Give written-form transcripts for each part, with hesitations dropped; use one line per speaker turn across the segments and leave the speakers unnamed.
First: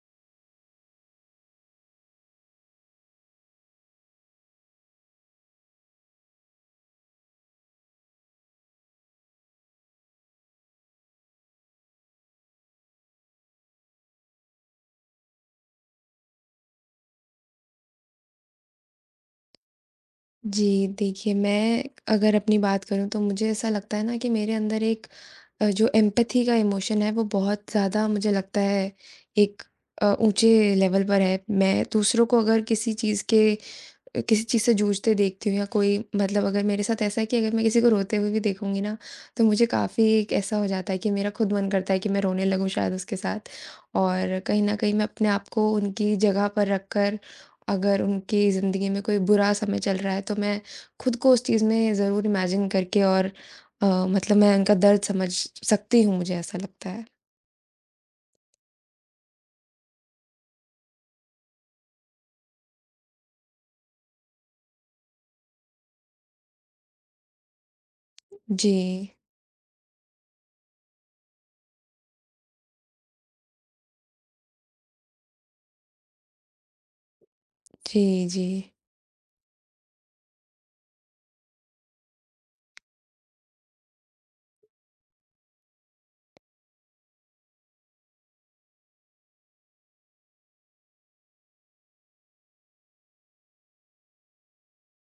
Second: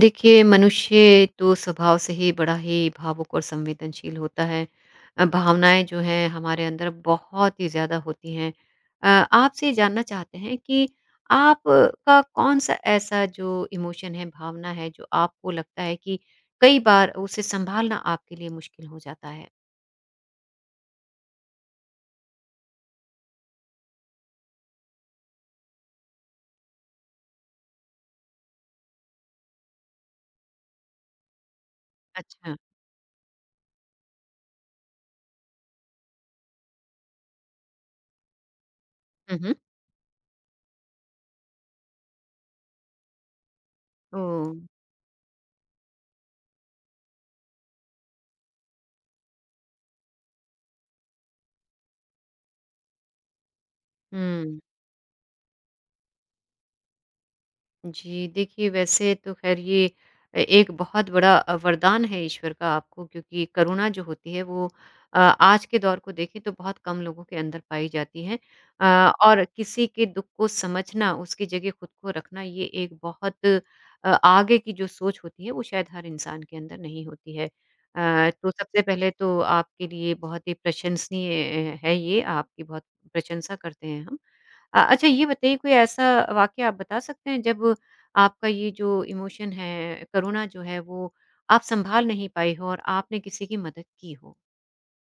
देखिए मनुष्य तो स्वभाव से ही बड़ा ही भावुक और संवेदनशील होता है। भावनाएं जो हैं हमारे अंदर बहुत ही ज़्यादा होती हैं। आपसे ये जानना चाहते हैं कि आप का कौन सा ऐसा जो इमोशन है भावना है जो आपको लगता है कि कई बार उसे संभालना आपके लिए मुश्किल हो जाता है।
जी, देखिए मैं अगर अपनी बात करूँ तो मुझे ऐसा लगता है ना कि मेरे अंदर एक जो एम्पैथी का इमोशन है वो बहुत ज़्यादा मुझे लगता है एक ऊँचे लेवल पर है। मैं दूसरों को
अच्छा।
अगर किसी चीज़ से जूझते देखती हूँ या कोई मतलब अगर मेरे साथ ऐसा है कि अगर मैं किसी को रोते हुए भी देखूँगी ना, तो
हम्म।
मुझे काफ़ी एक ऐसा हो जाता है कि मेरा खुद मन करता है कि मैं रोने लगूँ शायद उसके साथ।
ओ।
और कहीं न कहीं मैं अपने आप को उनकी जगह पर रखकर अगर उनकी ज़िंदगी में कोई बुरा समय चल रहा है, तो मैं खुद को उस चीज़ में ज़रूर इमेजिन करके और मतलब मैं
हम्म।
उनका दर्द समझ सकती हूँ, मुझे ऐसा लगता है।
जी, देखिए वैसे तो ख़ैर ये एक बहुत बड़ा वरदान है ईश्वर का आपको क्योंकि करुणा जो होती है वो आज के दौर को देखें तो बहुत कम लोगों के अंदर पाई जाती है। अ,
जी।
और किसी के दुःख को समझना, उसकी जगह खुद को रखना ये एक बहुत आगे की जो सोच होती है वो शायद हर इंसान के अंदर नहीं होती है।
जी, जी।
तो सबसे पहले तो आपके लिए बहुत ही प्रशंसनीय है ये, आपकी बहुत प्रशंसा करते हैं हम। अच्छा ये बताइए कोई ऐसा वाक़या आप बता सकते हैं जब आपका ये जो इमोशन है, करुणा जो है वो आप सँभाल नहीं पाई हो और आपने किसी की मदद की हो?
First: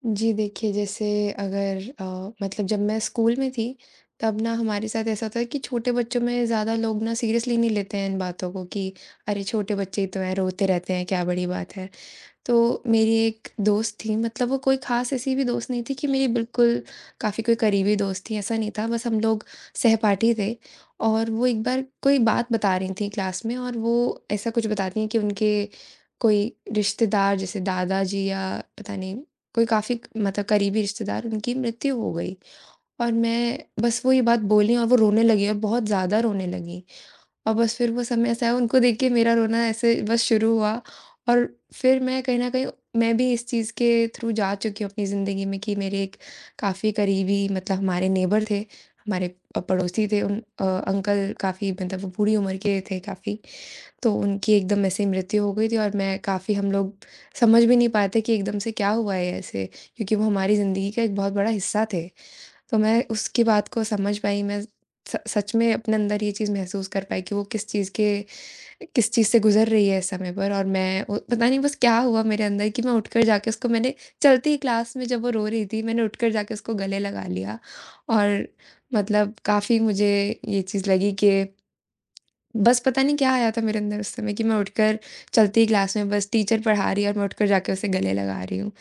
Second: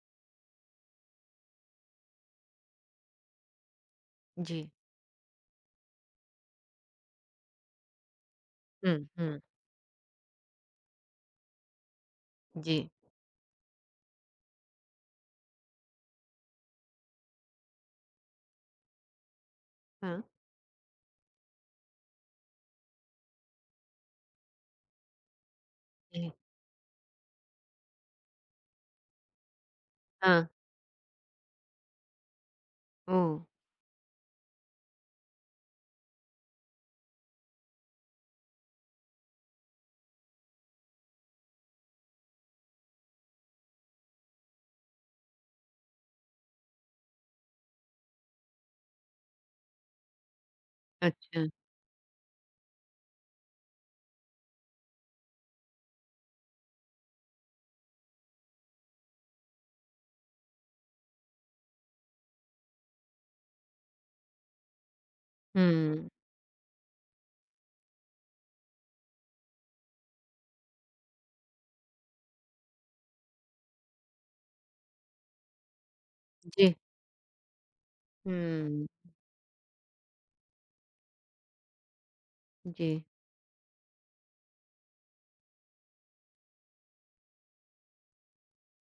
जी, देखिए जैसे अगर अ, मतलब जब मैं स्कूल में थी तब ना
जी।
हमारे साथ ऐसा होता है कि छोटे बच्चों में ज़्यादा लोग ना सीरियसली नहीं लेते हैं इन बातों को कि
हुँ, हुँ।
अरे छोटे बच्चे ही तो हैं रोते रहते हैं क्या बड़ी बात है।
जी।
तो मेरी एक दोस्त थी, मतलब वो कोई ख़ास ऐसी भी दोस्त नहीं थी कि मेरी बिल्कुल काफ़ी कोई करीबी दोस्त थी, ऐसा नहीं था, बस हम लोग
हाँ।
सहपाठी थे। और वो एक बार कोई बात बता रही थी क्लास में और वो ऐसा कुछ बताती हैं कि उनके
जी।
कोई रिश्तेदार जैसे दादाजी या पता नहीं कोई काफ़ी मतलब
हाँ।
करीबी रिश्तेदार, उनकी मृत्यु हो गई। और
ओह!
मैं बस वो ये बात बोली और वो रोने लगी और बहुत ज़्यादा रोने लगी। और बस फिर वो समय ऐसा है उनको देख के मेरा रोना ऐसे बस शुरू हुआ और फिर मैं कहीं न कहीं मैं भी इस चीज़ के थ्रू जा चुकी हूँ अपनी ज़िंदगी में कि मेरे एक काफ़ी करीबी मतलब हमारे नेबर थे, हमारे पड़ोसी थे, उन अंकल
अच्छा।
काफ़ी मतलब वो बूढ़ी उम्र के थे काफ़ी, तो उनकी एकदम ऐसे ही मृत्यु हो गई थी और मैं काफ़ी हम लोग समझ भी नहीं पाए थे कि एकदम से क्या हुआ है ऐसे? क्योंकि वो हमारी ज़िंदगी का एक बहुत बड़ा हिस्सा थे। तो मैं उसकी बात को समझ पाई, मैं स सच में अपने
हुँ।
अंदर ये चीज़ महसूस कर पाई कि वो किस चीज़ से गुज़र रही है इस समय पर। और मैं ओ पता नहीं बस क्या हुआ मेरे अंदर कि मैं उठकर जाके उसको मैंने चलते ही क्लास में, जब वो रो रही थी, मैंने उठकर जाके
जी।
उसको गले लगा लिया। और
हुँ।
मतलब काफ़ी मुझे ये चीज़ लगी कि बस
जी।
पता नहीं क्या आया था मेरे अंदर उस समय कि मैं उठकर चलती क्लास में, बस टीचर पढ़ा रही है और मैं उठकर जाके उसे गले लगा रही हूँ।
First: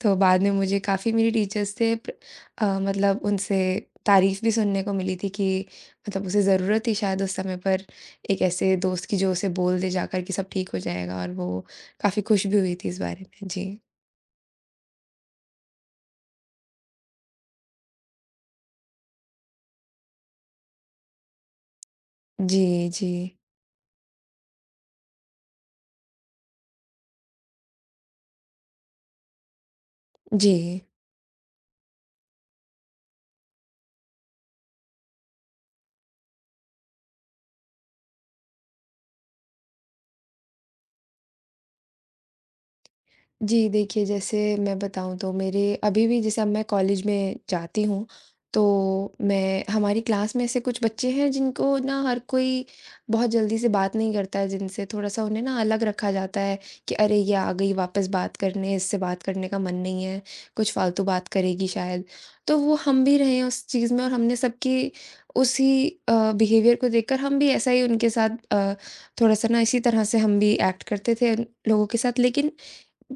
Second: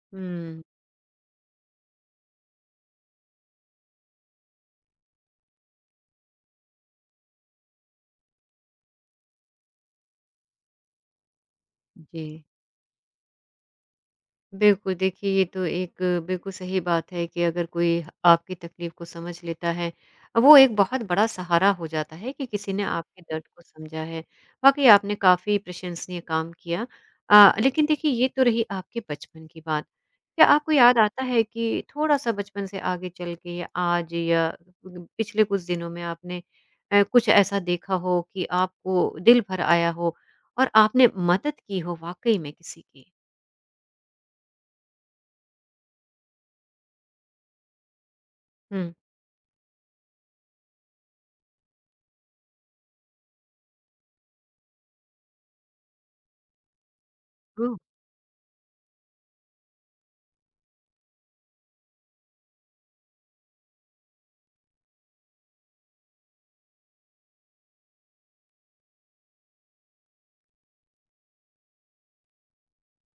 तो बाद में
हुँ।
मुझे काफ़ी मेरी टीचर्स से मतलब उनसे तारीफ़ भी सुनने को मिली थी कि मतलब उसे ज़रूरत थी शायद उस समय पर एक ऐसे दोस्त की जो उसे बोल दे जाकर कि सब ठीक हो जाएगा, और वो काफ़ी
जी।
खुश भी हुई थी इस बारे में। जी।
बिल्कुल, देखिए ये तो एक बिल्कुल सही बात है कि अगर कोई आपकी तकलीफ़ को समझ लेता है, वो एक बहुत बड़ा सहारा हो जाता है कि किसी ने
जी, जी।
आपके दर्द को समझा है। वाक़ई आपने काफ़ी प्रशंसनीय काम किया। लेकिन देखिए ये तो रही आपके बचपन की बात। क्या आपको
जी।
याद आता है कि थोड़ा-सा बचपन से आगे चल के या आज या ग पिछले कुछ दिनों में आपने कुछ ऐसा देखा हो कि आपको दिल भर आया हो और आपने मदद की हो वाक़ई में किसी की?
जी, देखिए जैसे मैं बताऊँ तो मेरे अभी भी जैसे अब मैं कॉलेज में जाती हूँ,
हुँ।
तो मैं हमारी क्लास में ऐसे कुछ बच्चे हैं जिनको ना हर कोई बहुत जल्दी से बात नहीं करता है जिनसे, थोड़ा-सा उन्हें ना अलग रखा जाता है कि अरे! ये आ गई वापस बात करने, इससे बात करने का मन नहीं है, कुछ फालतू बात करेगी शायद। तो वो हम भी रहे हैं उस चीज़ में और हमने सबकी उसी बिहेवियर को देखकर हम भी ऐसा ही उनके साथ थोड़ा-सा ना इसी तरह से हम भी एक्ट करते थे उन लोगों के साथ। लेकिन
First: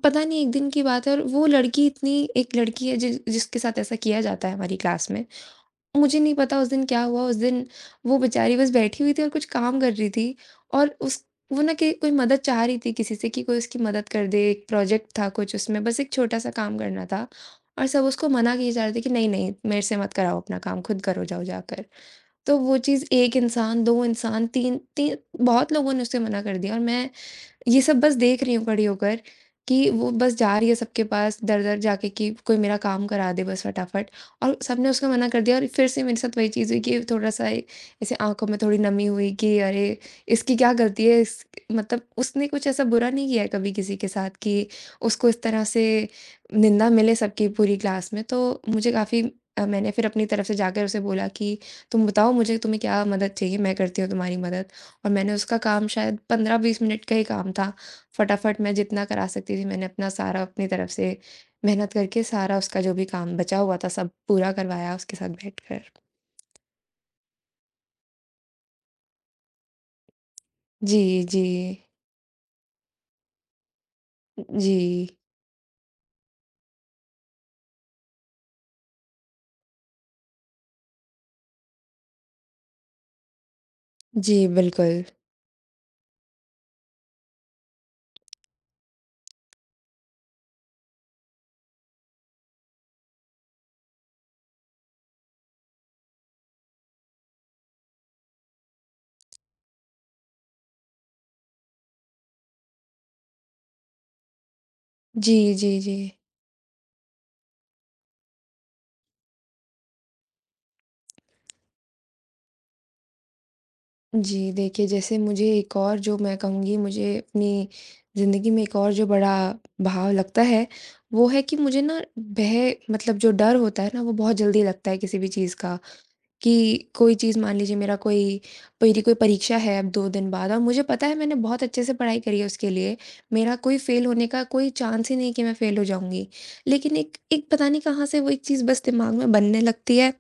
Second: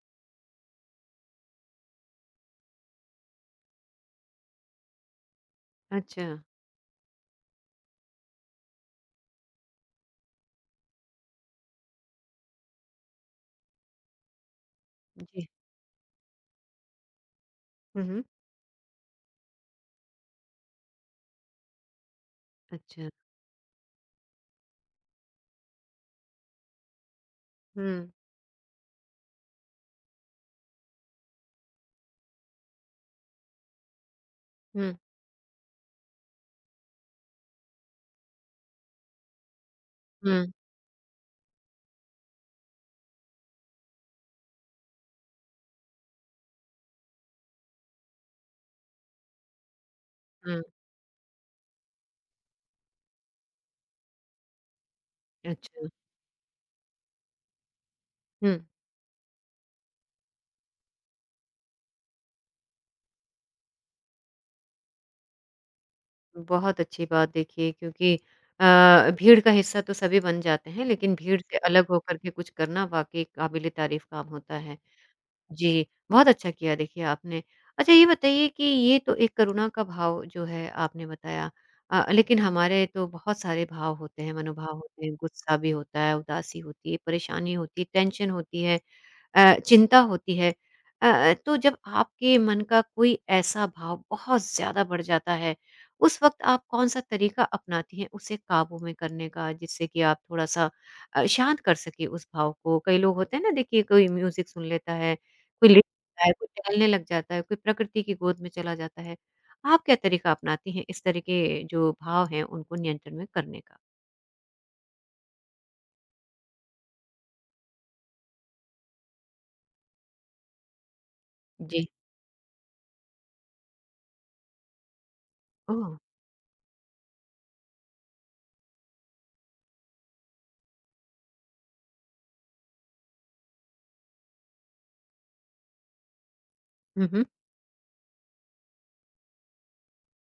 पता नहीं एक दिन की बात है और वो लड़की इतनी एक लड़की है जिसके साथ ऐसा किया जाता है हमारी क्लास में। मुझे
अच्छा,
नहीं पता उस दिन क्या हुआ, उस दिन वो बेचारी बस बैठी हुई थी और कुछ काम कर रही थी और उस वो ना कि कोई मदद चाह रही थी किसी से कि कोई उसकी मदद कर दे, एक प्रोजेक्ट था
जी।
कुछ उसमें बस एक छोटा-सा काम करना था। और
हुँ,
सब
हुँ।
उसको मना किए जा रहे थे कि नहीं, नहीं मेरे से मत कराओ अपना काम, खुद करो जाओ जाकर। तो वो चीज़
अच्छा।
1 इंसान, 2 इंसान, 3 ती बहुत लोगों ने उसे मना कर दिया और मैं ये सब
हुँ,
बस देख रही हूँ खड़ी होकर कि वो बस जा रही है सबके पास दर-दर जाके कि कोई मेरा काम करा दे बस फटाफट, और सबने
हुँ,
उसका मना कर दिया। और फिर से मेरे साथ वही चीज़ हुई कि थोड़ा-सा ऐसे आँखों में थोड़ी नमी हुई कि अरे!
हुँ,
इसकी क्या गलती है? इस मतलब उसने कुछ ऐसा बुरा नहीं किया है कभी किसी के साथ कि उसको इस तरह से निंदा मिले सबकी पूरी क्लास में। तो मुझे काफ़ी मैंने फिर अपनी तरफ से
हुँ।
जाकर उसे बोला कि तुम बताओ मुझे तुम्हें क्या मदद चाहिए? मैं करती हूँ तुम्हारी मदद। और मैंने उसका काम
अच्छा।
शायद 15-20 मिनट का ही काम था।
हुँ,
फटाफट मैं जितना करा सकती थी मैंने अपना सारा अपनी तरफ से मेहनत करके सारा उसका जो भी काम बचा हुआ था सब पूरा करवाया उसके साथ बैठकर।
बहुत अच्छी बात देखिए क्योंकि भीड़ का हिस्सा तो सभी बन जाते हैं,
जी,
लेकिन भीड़
जी।
से अलग होकर के कुछ करना वाक़ई काबिल-ए-तारीफ़ काम होता है।
जी।
जी, बहुत अच्छा किया देखिए आपने। अच्छा ये बताइए कि ये तो एक करुणा का भाव जो है आपने बताया लेकिन हमारे तो बहुत सारे भाव होते हैं,
जी,
मनोभाव
बिल्कुल।
होते हैं, गुस्सा भी होता है, उदासी होती है, परेशानी होती है, टेंशन होती है। चिंता होती है। तो जब आपके मन का कोई ऐसा भाव बहुत ज़्यादा बढ़ जाता है, उस वक़्त आप कौन-सा तरीका अपनाती हैं उसे काबू में करने का जिससे कि आप थोड़ा-सा शांत कर सकें उस भाव को? कई लोग होते हैं ना देखिए कोई म्यूज़िक सुन लेता है,
जी,
कोई
जी,
लेट
जी।
जाता है, कोई टहलने लग जाता है, कोई प्रकृति की गोद में चला जाता है। आप क्या तरीका अपनाती हैं इस तरह के जो भाव हैं उनको नियंत्रण में करने का?
जी, देखिए जैसे मुझे एक और जो मैं कहूँगी, मुझे अपनी ज़िंदगी में एक और जो बड़ा भाव लगता है, वो है कि मुझे
जी।
ना भय मतलब जो डर होता है ना वो बहुत जल्दी लगता है किसी भी चीज़ का।
ओह!
कि कोई चीज़ मान लीजिए मेरा कोई मेरी कोई परीक्षा है अब 2 दिन बाद और मुझे पता है मैंने बहुत अच्छे से पढ़ाई करी है उसके लिए, मेरा कोई फ़ेल होने का कोई चांस ही नहीं कि मैं फ़ेल हो जाऊँगी। लेकिन
हुँ,
एक
हुँ।
एक पता नहीं कहाँ से वो एक चीज़ बस दिमाग में बनने लगती है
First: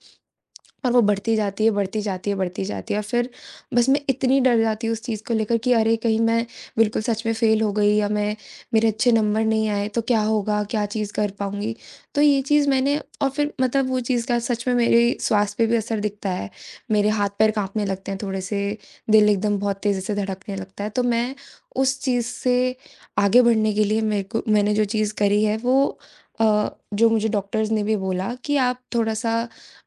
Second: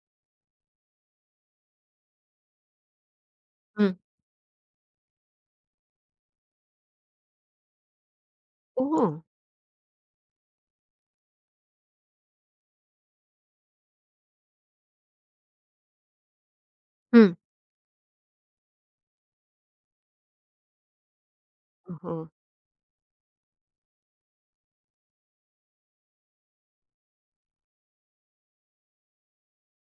और वो बढ़ती जाती है, बढ़ती जाती है, बढ़ती जाती है, और फिर बस
हुँ।
मैं इतनी डर जाती हूँ उस चीज़ को लेकर कि अरे! कहीं मैं बिल्कुल सच में फ़ेल हो गई या मैं मेरे
ओह!
अच्छे नंबर नहीं आए तो क्या होगा? क्या चीज़ कर पाऊँगी? तो ये चीज़ मैंने और फिर मतलब वो चीज़ का सच में मेरे स्वास्थ्य पे भी असर दिखता है। मेरे
हुँ।
हाथ-पैर काँपने लगते हैं थोड़े से, दिल एकदम बहुत तेज़ी से धड़कने लगता है। तो मैं उस
ओहो!
चीज़ से आगे बढ़ने के लिए, मेरे को मैंने जो चीज़ करी है वो जो मुझे डॉक्टर्स ने भी बोला कि आप थोड़ा-सा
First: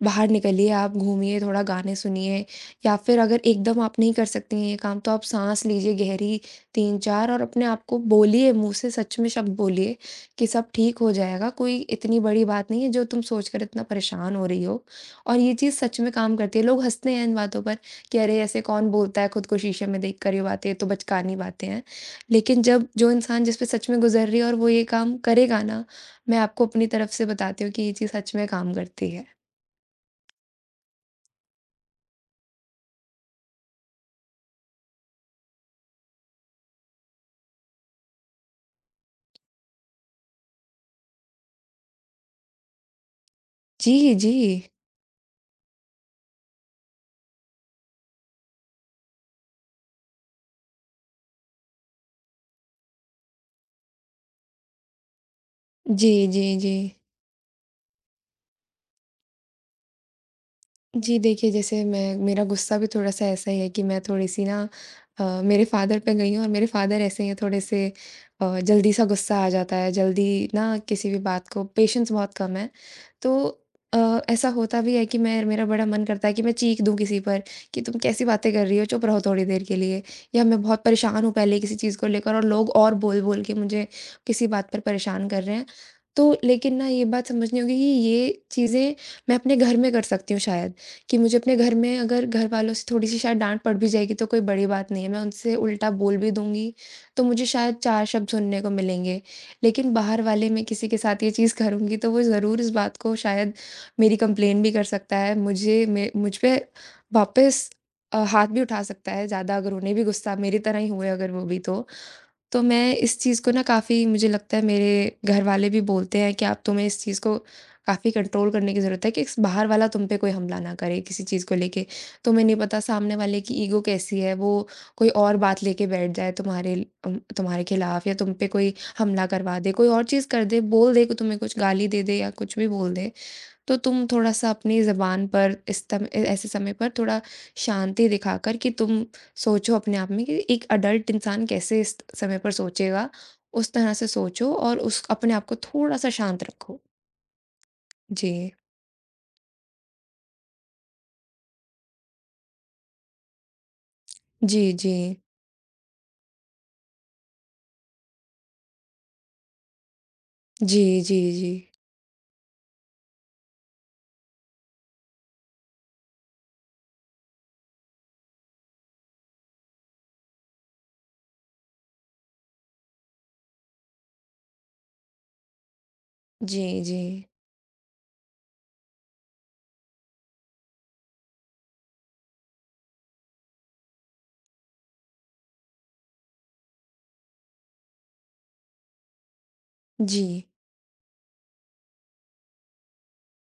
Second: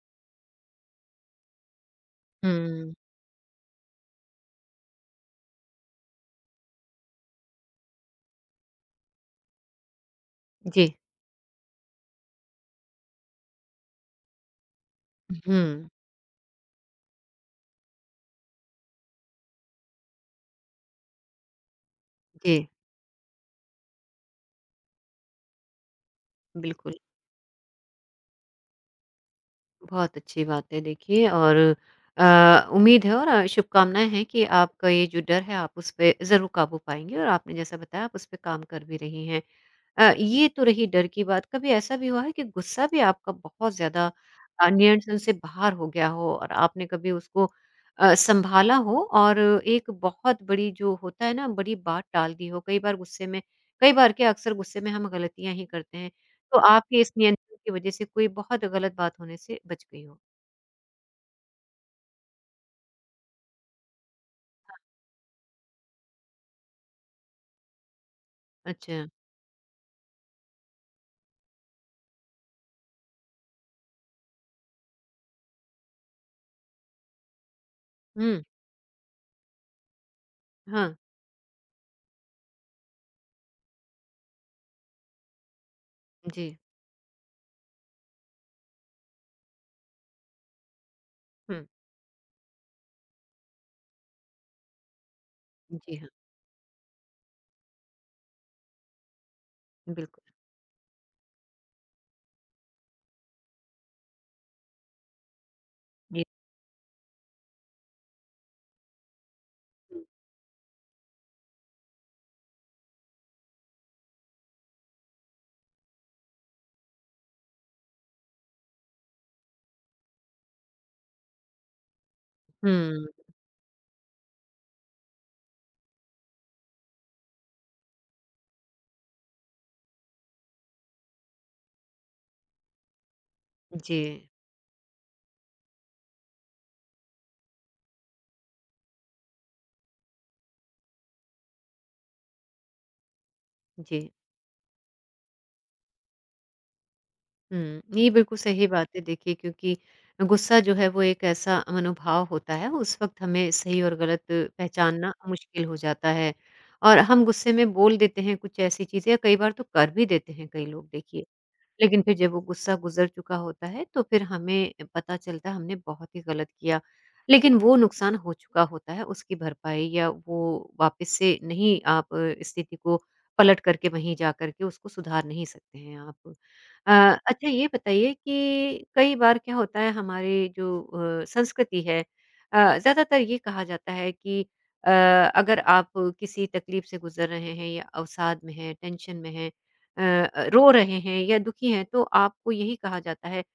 बाहर निकलिए, आप घूमिए, थोड़ा गाने सुनिए
हुँ।
या फिर अगर एकदम आप नहीं कर सकती हैं ये काम, तो आप साँस लीजिए गहरी 3-4, और अपने आप को बोलिए, मुँह से सच में शब्द बोलिए कि सब
जी।
ठीक हो जाएगा, कोई इतनी बड़ी बात नहीं है जो तुम सोचकर इतना परेशान हो रही हो। और ये चीज़
हुँ,
सच में काम करती है, लोग हँसते हैं इन बातों पर कि अरे! ऐसे कौन बोलता है खुद को शीशे में देखकर ये बातें, ये तो बचकानी बातें हैं। लेकिन
जी,
जब जो इंसान जिस पे सच में गुज़र रही है और वो ये काम करेगा ना, मैं आपको अपनी
बिल्कुल।
तरफ से बताती हूँ कि ये चीज़ सच में काम करती है।
बहुत अच्छी बात है देखिए और उम्मीद है और शुभकामनाएँ हैं कि आपका ये जो डर है आप उस पे ज़रूर काबू पाएँगी और आपने जैसा बताया आप उस पे काम कर भी रही हैं। ये तो रही डर की बात। कभी ऐसा भी हुआ है कि गुस्सा भी आपका बहुत
जी,
ज़्यादा
जी।
नियंत्रण से बाहर हो गया हो और आपने कभी उसको सँभाला हो और एक बहुत बड़ी जो होता है ना, बड़ी बात टाल दी हो? कई बार क्या अक्सर गुस्से में हम गलतियाँ ही करते हैं।
जी, जी,
तो
जी।
आपके इस नियंत्रण की वज़ह से कोई बहुत गलत बात होने से बच गई हो?
जी, देखिए जैसे मैं मेरा गुस्सा भी थोड़ा-सा ऐसा ही है कि मैं थोड़ी-सी ना मेरे फ़ादर पे गई हूँ, और मेरे फ़ादर ऐसे ही हैं थोड़े-से, जल्दी
अच्छा।
सा गुस्सा आ जाता है, जल्दी ना किसी भी बात को, पेशेंस बहुत कम है। तो ऐसा होता भी है कि मैं मेरा बड़ा मन करता है कि मैं चीख दूँ किसी पर कि तुम कैसी
हुँ।
बातें कर रही हो, चुप रहो थोड़ी देर के लिए, या मैं बहुत
हाँ।
परेशान हूँ पहले किसी चीज़ को लेकर और लोग और बोल-बोल के मुझे किसी बात पर परेशान कर रहे हैं। तो
जी।
लेकिन ना ये बात समझनी होगी कि ये चीज़ें मैं अपने घर में कर सकती हूँ शायद। कि मुझे अपने
हुँ।
घर में अगर घर वालों से थोड़ी-सी शायद डाँट पड़ भी जाएगी तो कोई बड़ी बात नहीं है, मैं उनसे उल्टा
जी हाँ,
बोल भी दूँगी, तो मुझे शायद 4 शब्द सुनने को मिलेंगे। लेकिन बाहर
बिल्कुल।
वाले मैं किसी के साथ ये चीज़ करूँगी तो वो ज़रूर इस बात को शायद मेरी कंप्लेन भी कर सकता है,
जी।
मुझ पे वापस हाथ भी उठा सकता है ज़्यादा, अगर उन्हें
हुँ।
भी गुस्सा मेरी तरह ही हुए अगर वो भी तो। तो मैं इस चीज़ को ना काफ़ी मुझे लगता है मेरे घरवाले भी बोलते हैं कि आप तुम्हें इस चीज़ को काफ़ी कंट्रोल करने की ज़रूरत है, कि इस बाहर वाला तुम पे कोई हमला ना करे किसी चीज़ को लेके, तुम्हें नहीं पता
हुँ।
सामने वाले की ईगो कैसी है, वो कोई और बात लेके बैठ जाए तुम्हारे तुम्हारे खिलाफ, या तुम पे कोई हमला करवा दे, कोई और चीज़ कर दे, बोल दे कि तुम्हें कुछ गाली दे दे या कुछ भी बोल दे, तो
जी।
तुम थोड़ा-सा अपनी ज़बान पर इस तम ए ऐसे समय पर थोड़ा शांति दिखाकर कि तुम सोचो अपने आप में कि एक अडल्ट इंसान कैसे इस समय पर सोचेगा, उस तरह से
जी।
सोचो और उस अपने आप को थोड़ा-सा शांत रखो।
हुँ, ये बिल्कुल
जी।
सही बात है देखिए क्योंकि गुस्सा जो है वो एक ऐसा मनोभाव होता है, उस वक़्त हमें सही और गलत
जी, जी।
पहचानना मुश्किल हो जाता है और हम गुस्से में बोल देते हैं कुछ ऐसी चीज़ें या कई बार तो कर भी देते हैं कई
जी,
लोग
जी,
देखिए।
जी।
लेकिन फिर जब वो गुस्सा गुज़र चुका होता है, तो फिर हमें पता चलता है हमने बहुत ही गलत किया। लेकिन वो नुकसान हो चुका होता है, उसकी भरपाई या वो वापस से नहीं आप स्थिति को पलट करके वहीं जा करके उसको सुधार नहीं सकते हैं आप।
जी, जी।
अच्छा ये बताइए कि कई बार क्या होता है हमारे जो संस्कृति है ज़्यादातर ये कहा जाता है कि अ, अगर आप किसी तकलीफ़ से गुज़र रहे हैं या अवसाद में हैं, टेंशन में हैं,
जी।
अ रो रहे हैं या दुखी हैं तो आपको यही कहा जाता है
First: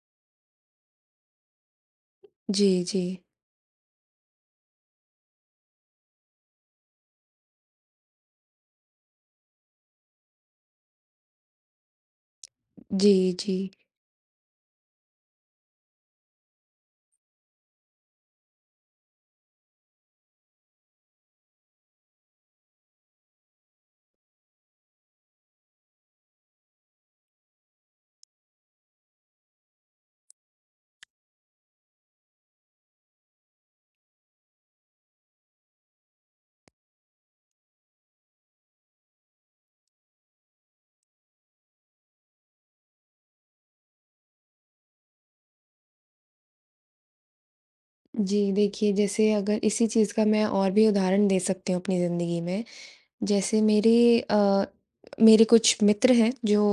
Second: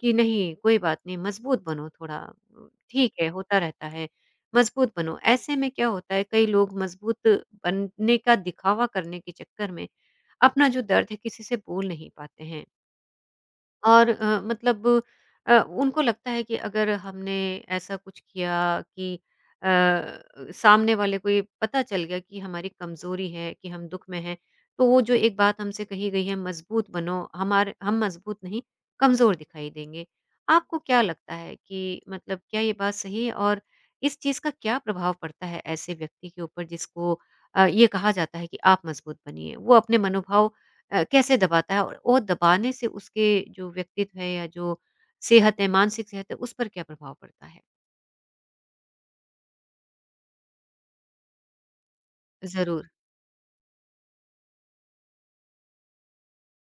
कि नहीं कोई बात नहीं मजबूत बनो थोड़ा
जी, जी।
ठीक है होता रहता है मजबूत बनो ऐसे में क्या होता है कई लोग मजबूत बनने का दिखावा करने के चक्कर में अपना जो दर्द है किसी से बोल नहीं पाते हैं
जी, जी।
और मतलब उनको लगता है कि अगर हमने ऐसा कुछ किया कि अ, सामने वाले को ये पता चल गया कि हमारी कमज़ोरी है, कि हम दुःख में हैं, तो वो जो एक बात हमसे कही गई है मज़बूत बनो, हमारे हम मज़बूत नहीं कमज़ोर दिखाई देंगे। आपको क्या लगता है कि मतलब क्या ये बात सही है और इस चीज़ का क्या प्रभाव पड़ता है ऐसे व्यक्ति के ऊपर जिसको ये कहा जाता है कि आप मज़बूत बनिए? वो अपने मनोभाव कैसे दबाता है और वो दबाने से उसके जो व्यक्तित्व है या जो सेहत है, मानसिक सेहत है, उस पर क्या प्रभाव पड़ता है?
जी, देखिए जैसे अगर इसी चीज़ का मैं और भी उदाहरण दे सकती हूँ अपनी ज़िंदगी में।
ज़रूर।
जैसे मेरे कुछ मित्र हैं जो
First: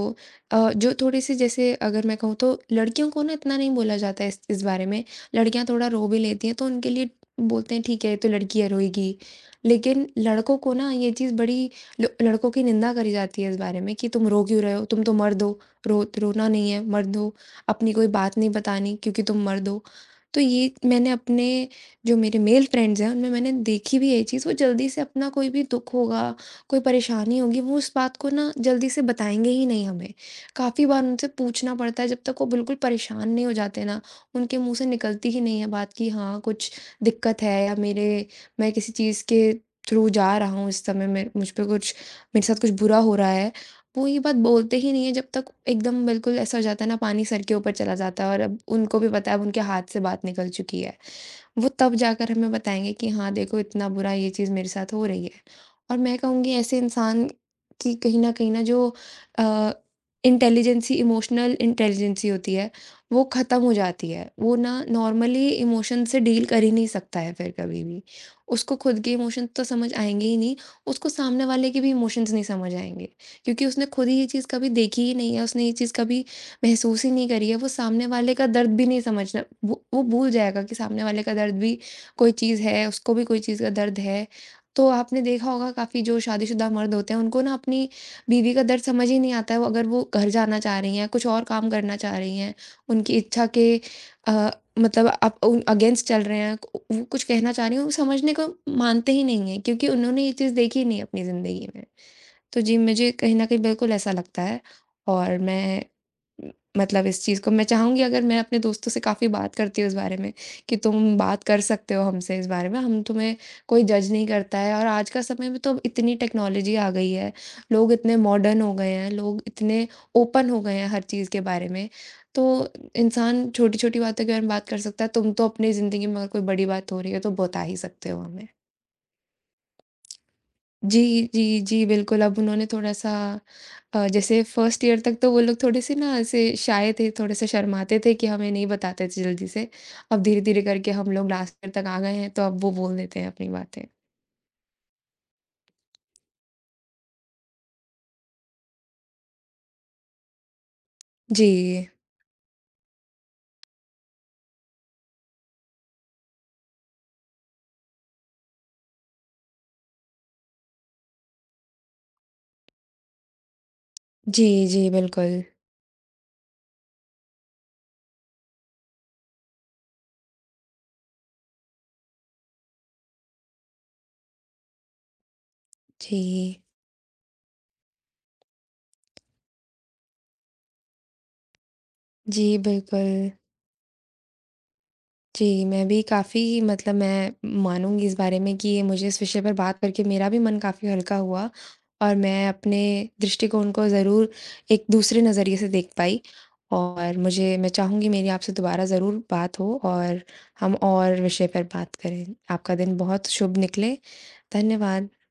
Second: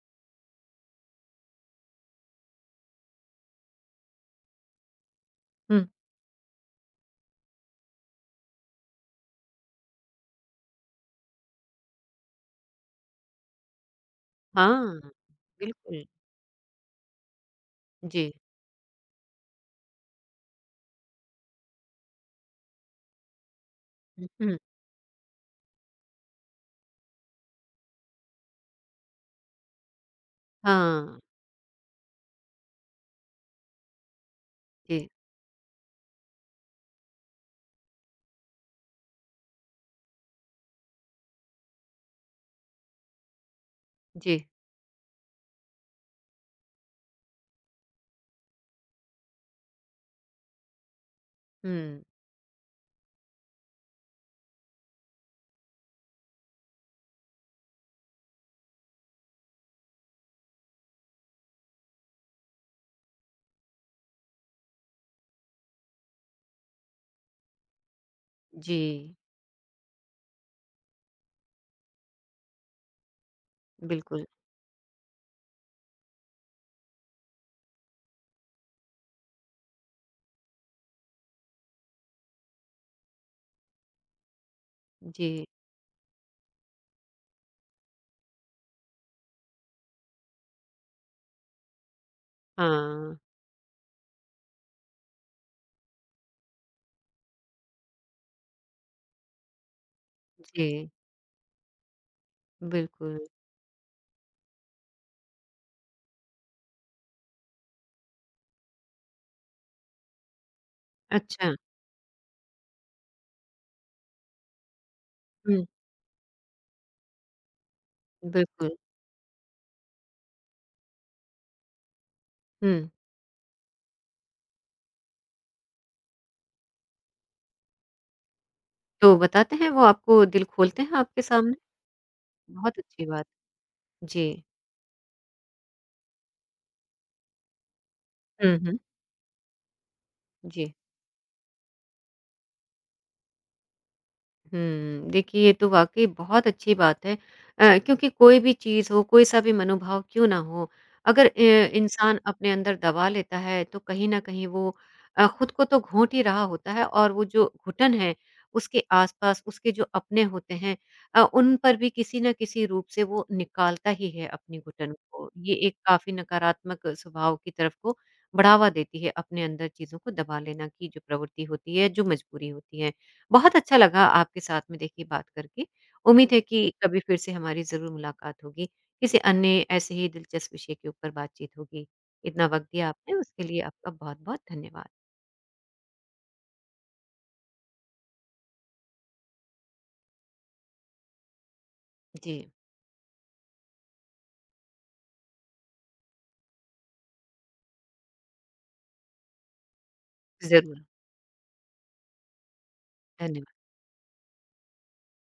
अ, जो थोड़े-से जैसे अगर मैं कहूँ तो लड़कियों को ना इतना नहीं बोला जाता है इस बारे में। लड़कियाँ
हुँ,
थोड़ा रो भी लेती हैं तो उनके लिए बोलते हैं ठीक है, ये तो लड़की है रोएगी। लेकिन लड़कों को ना ये चीज़ बड़ी ल लड़कों की निंदा करी जाती है इस बारे में कि तुम रो क्यों रहे हो?
हाँ,
तुम तो मर्द हो, रो
बिल्कुल।
रोना नहीं है, मर्द हो, अपनी कोई
जी।
बात नहीं बतानी क्योंकि तुम मर्द हो। तो ये मैंने अपने जो मेरे मेल फ्रेंड्स हैं उनमें मैंने देखी भी है ये
हुँ,
चीज़, वो
हुँ।
जल्दी से अपना कोई भी दुःख होगा कोई परेशानी होगी वो उस बात को ना जल्दी से बताएँगे ही नहीं हमें। काफ़ी बार
हाँ,
उनसे पूछना पड़ता है जब तक वो बिल्कुल परेशान नहीं हो जाते ना, उनके मुँह से
जी,
निकलती ही नहीं है बात कि हाँ, कुछ दिक्कत है या मेरे मैं किसी चीज़ के थ्रू जा रहा हूँ इस समय में, मुझ पे कुछ मेरे साथ कुछ बुरा हो रहा है। वो ये बात
जी।
बोलते ही नहीं है जब तक एकदम बिल्कुल ऐसा हो जाता है ना, पानी सर के ऊपर चला जाता है और अब उनको भी पता है अब उनके हाथ से बात निकल चुकी है। वो तब
हुँ,
जाकर हमें बताएँगे कि हाँ, देखो इतना बुरा ये चीज़ मेरे साथ हो रही है। और मैं कहूँगी ऐसे इंसान की कहीं न कहीं ना जो अ, इंटेलिजेंसी, इमोशनल इंटेलिजेंसी होती है, वो ख़त्म हो जाती है। वो ना नॉर्मली इमोशन से डील कर ही नहीं सकता है फिर कभी भी। उसको
जी,
खुद के इमोशंस तो समझ आएँगे ही नहीं, उसको सामने वाले के भी इमोशंस नहीं समझ आएँगे। क्योंकि उसने खुद ही
बिल्कुल।
ये चीज़ कभी देखी ही नहीं है, उसने ये चीज़ कभी महसूस ही नहीं करी है, वो सामने वाले का दर्द भी नहीं समझना, वो भूल जाएगा कि सामने वाले का दर्द भी कोई चीज़ है, उसको भी कोई चीज़ का दर्द है। तो आपने
जी,
देखा होगा काफ़ी जो शादीशुदा मर्द होते हैं, उनको ना अपनी बीवी का दर्द समझ ही नहीं आता है, वो अगर वो घर जाना चाह रही हैं, कुछ और काम करना चाह रही हैं,
हाँ,
उनकी इच्छा के अ, मतलब आप उन अगेंस्ट चल रहे हैं, वो कुछ कहना चाह रही हैं, वो समझने को मानते ही नहीं हैं क्योंकि उन्होंने ये चीज़ देखी
जी,
नहीं है अपनी ज़िंदगी में। तो जी, मुझे
बिल्कुल।
कहीं न कहीं बिल्कुल ऐसा लगता है और मैं उम, मतलब इस चीज़ को मैं चाहूँगी, अगर मैं अपने दोस्तों से काफ़ी बात करती हूँ इस बारे में कि तुम बात
अच्छा,
कर सकते हो हमसे इस बारे में, हम तुम्हें कोई जज नहीं करता है और आज का समय में
हुँ,
तो अब इतनी टेक्नोलॉजी आ गई है, लोग इतने मॉडर्न हो
बिल्कुल।
गए हैं, लोग इतने ओपन हो गए हैं हर चीज़ के बारे में। तो
हुँ,
इंसान छोटी-छोटी बातों के बारे में बात कर सकता है, तुम तो अपनी ज़िंदगी में अगर कोई बड़ी बात हो रही है तो बता ही सकते हो हमें।
तो बताते हैं वो आपको दिल खोलते हैं आपके
जी, जी,
सामने?
जी, बिल्कुल, अब उन्होंने
बहुत अच्छी
थोड़ा-सा
बात। जी।
जैसे फर्स्ट ईयर तक तो वो लोग थोड़े-से ना ऐसे शाय थे, थोड़े-से शर्माते थे कि हमें
हुँ,
नहीं
हुँ।
बताते थे जल्दी से। अब धीरे-धीरे
जी।
करके हम लोग लास्ट ईयर तक आ गए हैं, तो अब वो बोल देते हैं अपनी बातें।
हुँ, देखिए ये तो वाक़ई बहुत अच्छी बात है क्योंकि कोई भी चीज़ हो, कोई-सा भी मनोभाव क्यों ना हो, अगर
जी।
इंसान अपने अंदर दबा लेता है, तो कहीं न कहीं वो खुद को तो घोंट ही रहा होता है और वो जो घुटन है, उसके आस-पास उसके जो अपने होते हैं उन पर भी किसी न किसी रूप से वो निकालता ही है
जी,
अपनी
जी,
घुटन को।
बिल्कुल।
ये एक काफ़ी नकारात्मक स्वभाव की तरफ को बढ़ावा देती है, अपने अंदर चीज़ों को दबा लेना की जो प्रवृत्ति होती है, जो मजबूरी होती है। बहुत अच्छा लगा आपके साथ में देखिए बात करके। उम्मीद है कि
जी।
कभी फिर से हमारी ज़रूर मुलाकात होगी। किसी अन्य ऐसे ही दिलचस्प विषय के ऊपर बातचीत होगी। इतना
जी,
वक़्त दिया आपने
बिल्कुल।
उसके लिए आपका बहुत-बहुत धन्यवाद।
जी, मैं भी काफ़ी मतलब मैं मानूँगी इस बारे में कि ये मुझे इस विषय पर बात करके मेरा भी मन काफ़ी हल्का हुआ और
जी।
मैं अपने दृष्टिकोण को ज़रूर एक दूसरे नज़रिए से देख पाई और मुझे मैं चाहूँगी मेरी आपसे दोबारा ज़रूर बात हो और हम
ज़रूर,
और विषय पर बात करें। आपका दिन बहुत
धन्य
शुभ निकले। धन्यवाद।